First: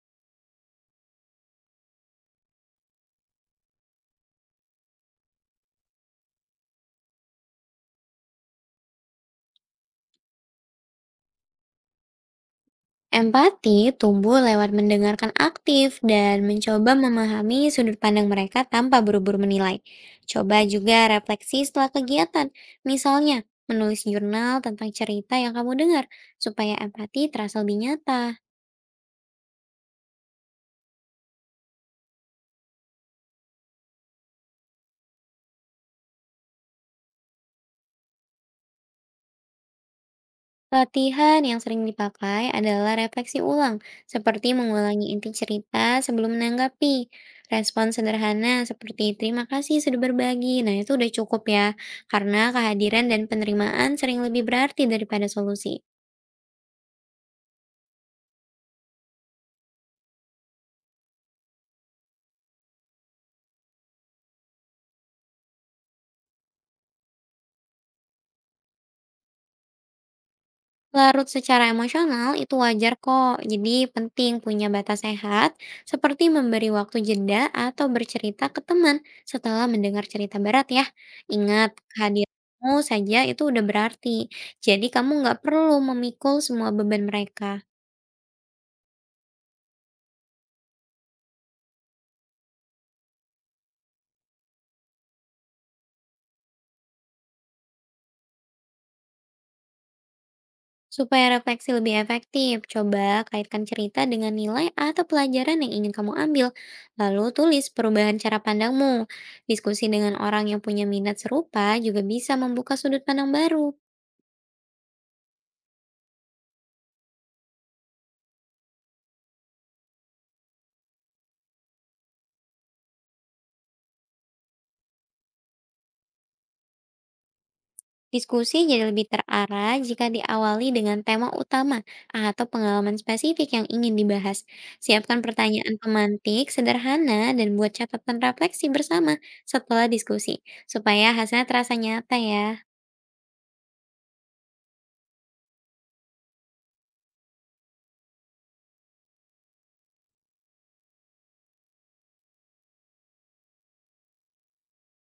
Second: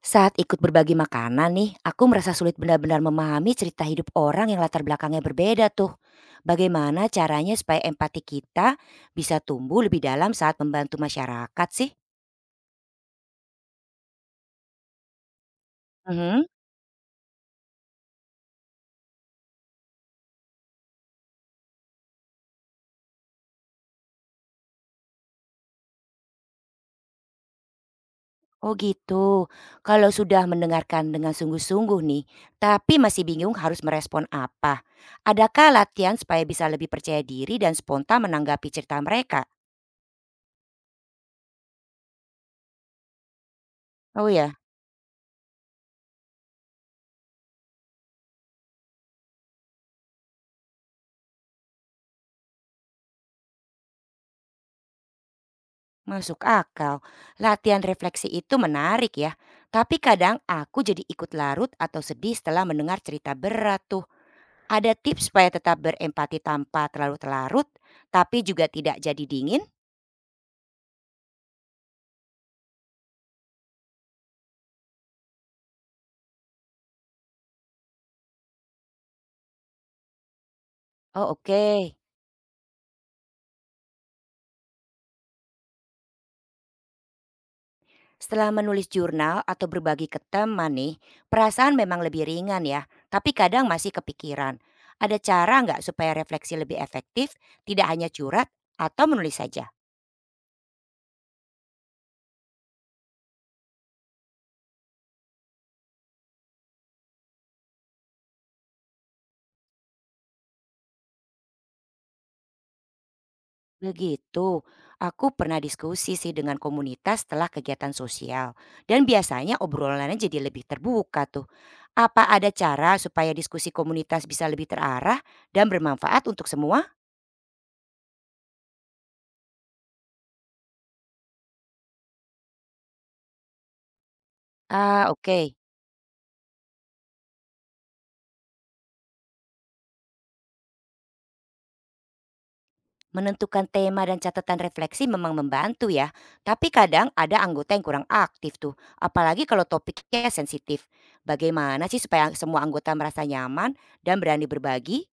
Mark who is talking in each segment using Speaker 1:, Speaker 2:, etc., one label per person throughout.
Speaker 1: Saat ikut berbagi makanan nih, aku merasa sulit benar-benar memahami cerita hidup orang yang latar belakangnya berbeda tuh. Bagaimana caranya supaya empati kita bisa tumbuh lebih dalam saat membantu masyarakat sih?
Speaker 2: Empati tumbuh lewat mendengarkan aktif dan
Speaker 1: Mhm.
Speaker 2: mencoba memahami sudut pandang mereka tanpa buru-buru menilai. Coba juga refleksi setelah kegiatan, misalnya menulis jurnal tentang cerita yang kamu dengar, supaya empati terasa lebih nyata.
Speaker 1: Oh gitu. Kalau sudah mendengarkan dengan sungguh-sungguh nih, tapi masih bingung harus merespon apa. Adakah latihan supaya bisa lebih percaya diri dan spontan menanggapi cerita mereka?
Speaker 2: Latihan yang sering dipakai adalah refleksi ulang,
Speaker 1: Oh
Speaker 2: seperti
Speaker 1: ya.
Speaker 2: mengulangi inti cerita sebelum menanggapi. Respon sederhana seperti terima kasih sudah berbagi. Nah, itu udah cukup ya, karena kehadiran dan penerimaan sering lebih berarti daripada solusi.
Speaker 1: Masuk akal. Latihan refleksi itu menarik ya. Tapi kadang aku jadi ikut larut atau sedih setelah mendengar cerita berat tuh. Ada tips supaya tetap berempati tanpa terlalu terlarut, tapi juga tidak jadi dingin?
Speaker 2: Larut secara emosional itu wajar kok, jadi penting punya batas sehat seperti memberi waktu jeda atau bercerita ke teman setelah mendengar cerita berat ya.
Speaker 1: Oh
Speaker 2: Ingat,
Speaker 1: oke.
Speaker 2: kehadiranmu saja itu udah berarti, jadi kamu nggak perlu memikul semua beban mereka.
Speaker 1: Setelah menulis jurnal atau berbagi ke teman nih, perasaan memang lebih ringan ya, tapi kadang masih kepikiran. Ada cara nggak supaya refleksi lebih efektif, tidak hanya curhat atau menulis saja?
Speaker 2: Supaya refleksi lebih efektif, coba kaitkan cerita dengan nilai atau pelajaran yang ingin kamu ambil. Lalu tulis perubahan cara pandangmu. Diskusi dengan orang yang punya minat serupa juga bisa membuka sudut pandang baru.
Speaker 1: Begitu. Aku pernah diskusi sih dengan komunitas setelah kegiatan sosial. Dan biasanya obrolannya jadi lebih terbuka tuh. Apa ada cara supaya diskusi komunitas bisa lebih terarah dan bermanfaat untuk semua?
Speaker 2: Diskusi jadi lebih terarah jika diawali dengan tema utama atau pengalaman spesifik yang ingin dibahas.
Speaker 1: Ah
Speaker 2: Siapkan
Speaker 1: oke.
Speaker 2: pertanyaan pemantik sederhana dan buat catatan refleksi bersama setelah diskusi, supaya hasilnya terasa nyata ya.
Speaker 1: Menentukan tema dan catatan refleksi memang membantu ya. Tapi kadang ada anggota yang kurang aktif tuh. Apalagi kalau topiknya sensitif. Bagaimana sih supaya semua anggota merasa nyaman dan berani berbagi?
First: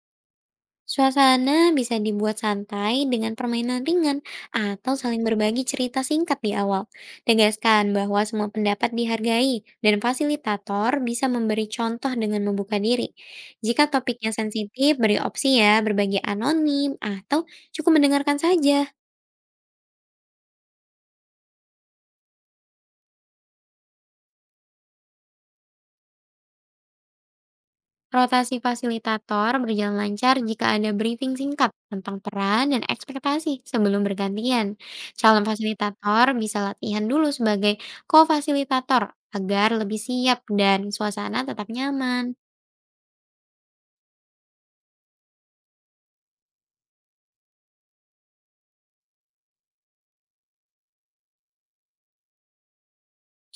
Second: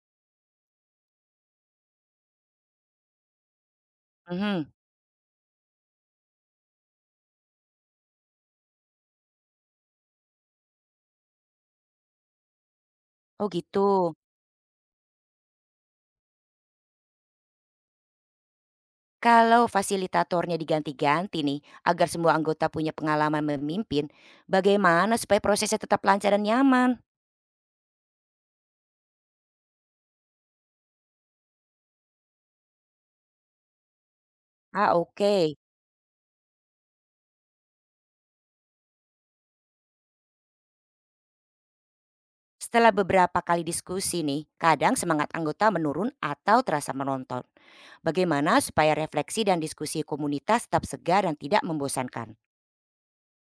Speaker 2: Suasana bisa dibuat santai dengan permainan ringan
Speaker 1: Mhm.
Speaker 2: atau saling berbagi cerita singkat di awal. Tegaskan bahwa semua pendapat dihargai dan fasilitator bisa memberi contoh dengan membuka diri.
Speaker 1: Oh gitu.
Speaker 2: Jika topiknya sensitif, beri opsi ya berbagi anonim atau cukup mendengarkan saja.
Speaker 1: Kalau fasilitatornya diganti-ganti nih, agar semua anggota punya pengalaman memimpin, bagaimana supaya prosesnya tetap lancar dan nyaman?
Speaker 2: Rotasi fasilitator berjalan lancar jika ada briefing singkat tentang peran dan ekspektasi sebelum bergantian.
Speaker 1: Ah,
Speaker 2: Calon
Speaker 1: oke.
Speaker 2: fasilitator bisa latihan dulu sebagai co-fasilitator agar lebih siap dan suasana tetap nyaman.
Speaker 1: Setelah beberapa kali diskusi nih, kadang semangat anggota menurun atau terasa menonton. Bagaimana supaya refleksi dan diskusi komunitas tetap segar dan tidak membosankan?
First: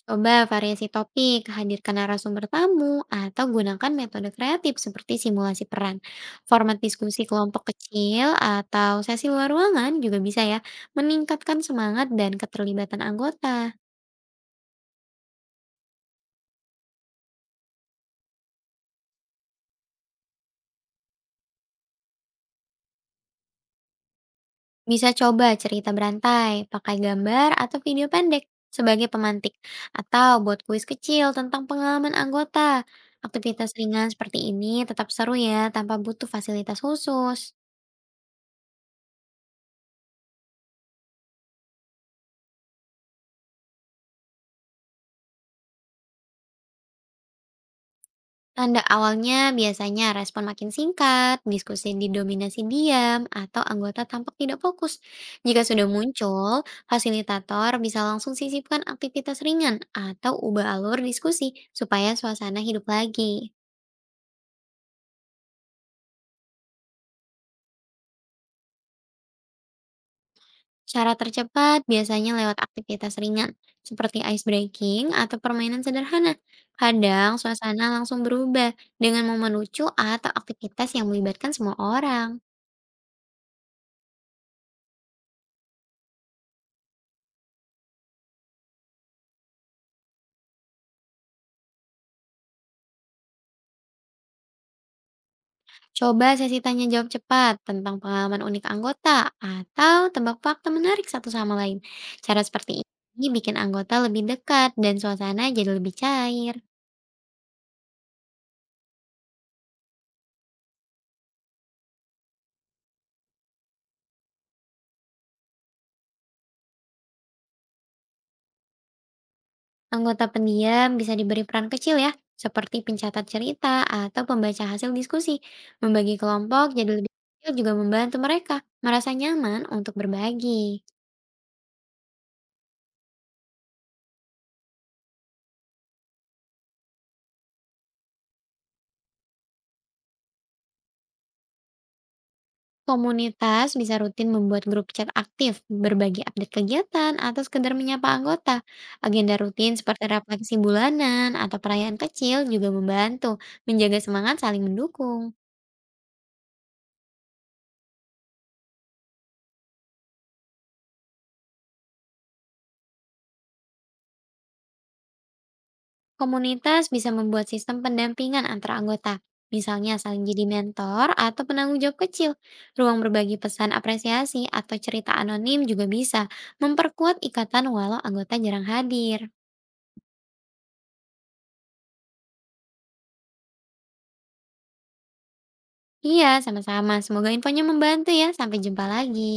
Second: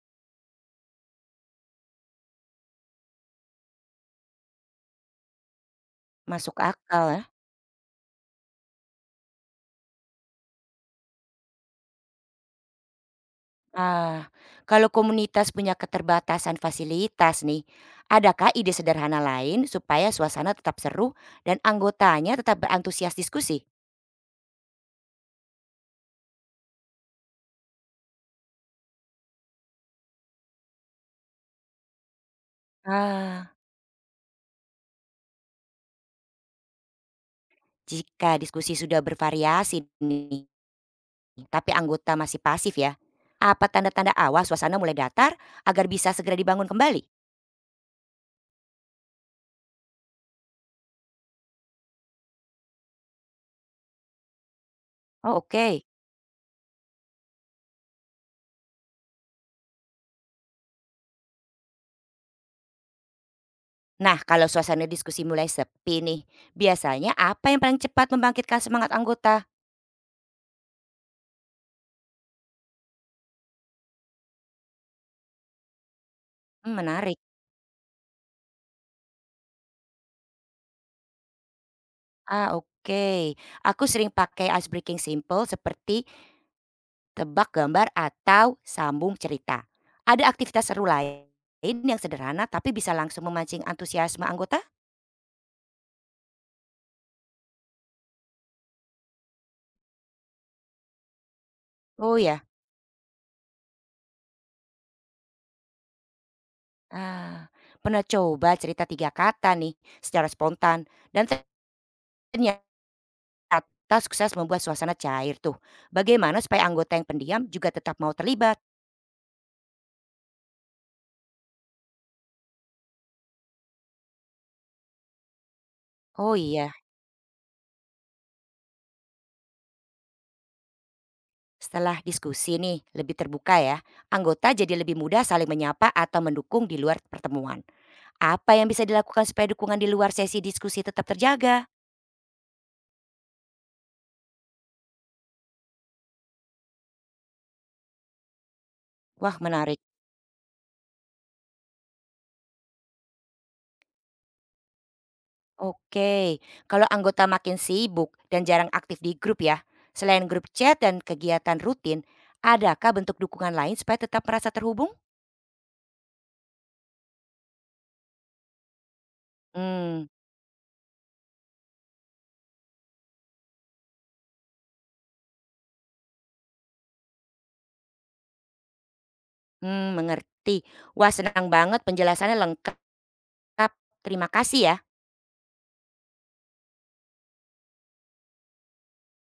Speaker 2: Coba variasi topik, hadirkan narasumber tamu, atau gunakan metode kreatif seperti simulasi peran.
Speaker 1: Masuk
Speaker 2: Format
Speaker 1: akal ya.
Speaker 2: diskusi kelompok kecil atau sesi luar ruangan juga bisa ya meningkatkan semangat dan keterlibatan anggota.
Speaker 1: Ah, kalau komunitas punya keterbatasan fasilitas nih, adakah ide sederhana lain supaya suasana tetap seru dan anggotanya tetap berantusias diskusi?
Speaker 2: Bisa coba cerita berantai, pakai gambar atau video pendek sebagai pemantik, atau buat kuis kecil tentang pengalaman anggota.
Speaker 1: Ah,
Speaker 2: Aktivitas ringan seperti ini tetap seru ya, tanpa butuh fasilitas khusus.
Speaker 1: jika diskusi sudah bervariasi nih, tapi anggota masih pasif ya. Apa tanda-tanda awal suasana mulai datar agar bisa segera dibangun kembali?
Speaker 2: Tanda awalnya biasanya respon makin singkat, diskusi didominasi diam, atau anggota tampak tidak fokus.
Speaker 1: Oh,
Speaker 2: Jika
Speaker 1: oke.
Speaker 2: sudah muncul, fasilitator bisa langsung sisipkan aktivitas ringan atau ubah alur diskusi supaya suasana hidup lagi.
Speaker 1: Nah, kalau suasana diskusi mulai sepi nih, biasanya apa yang paling cepat membangkitkan semangat anggota?
Speaker 2: Cara tercepat biasanya lewat aktivitas ringan, seperti ice breaking atau permainan sederhana.
Speaker 1: Hmm, menarik.
Speaker 2: Kadang suasana langsung berubah dengan momen lucu atau aktivitas yang melibatkan semua orang.
Speaker 1: Ah, oke. Aku sering pakai ice breaking simple seperti tebak gambar atau sambung cerita. Ada aktivitas seru lain yang sederhana tapi bisa langsung memancing antusiasme anggota?
Speaker 2: Coba sesi tanya jawab cepat tentang pengalaman unik anggota atau tebak fakta menarik satu sama lain.
Speaker 1: Oh
Speaker 2: Cara
Speaker 1: ya,
Speaker 2: seperti ini bikin anggota lebih dekat dan suasana jadi lebih cair.
Speaker 1: ah, pernah coba cerita tiga kata nih secara spontan dan ternyata sukses membuat suasana cair tuh. Bagaimana supaya anggota yang pendiam juga tetap mau terlibat?
Speaker 2: Anggota pendiam bisa diberi peran kecil ya, seperti pencatat cerita atau pembaca hasil diskusi. Membagi
Speaker 1: Oh
Speaker 2: kelompok
Speaker 1: iya.
Speaker 2: jadi lebih kecil juga membantu mereka merasa nyaman untuk berbagi.
Speaker 1: Setelah diskusi nih, lebih terbuka ya, anggota jadi lebih mudah saling menyapa atau mendukung di luar pertemuan. Apa yang bisa dilakukan supaya dukungan di luar sesi diskusi tetap terjaga?
Speaker 2: Komunitas bisa rutin membuat grup chat aktif, berbagi update kegiatan, atau sekedar menyapa anggota. Agenda
Speaker 1: Wah
Speaker 2: rutin
Speaker 1: menarik.
Speaker 2: seperti refleksi bulanan atau perayaan kecil juga membantu menjaga semangat saling mendukung.
Speaker 1: Oke, kalau anggota makin sibuk dan jarang aktif di grup ya, selain grup chat dan kegiatan rutin, adakah bentuk dukungan lain supaya tetap merasa terhubung?
Speaker 2: Komunitas bisa membuat sistem pendampingan antara anggota, misalnya
Speaker 1: Hmm,
Speaker 2: saling jadi mentor atau penanggung jawab kecil. Ruang berbagi pesan apresiasi atau cerita anonim juga bisa memperkuat ikatan walau anggota jarang hadir.
Speaker 1: hmm mengerti. Wah senang banget penjelasannya lengkap. Terima kasih ya.
Speaker 2: Iya, sama-sama. Semoga infonya membantu ya. Sampai jumpa lagi.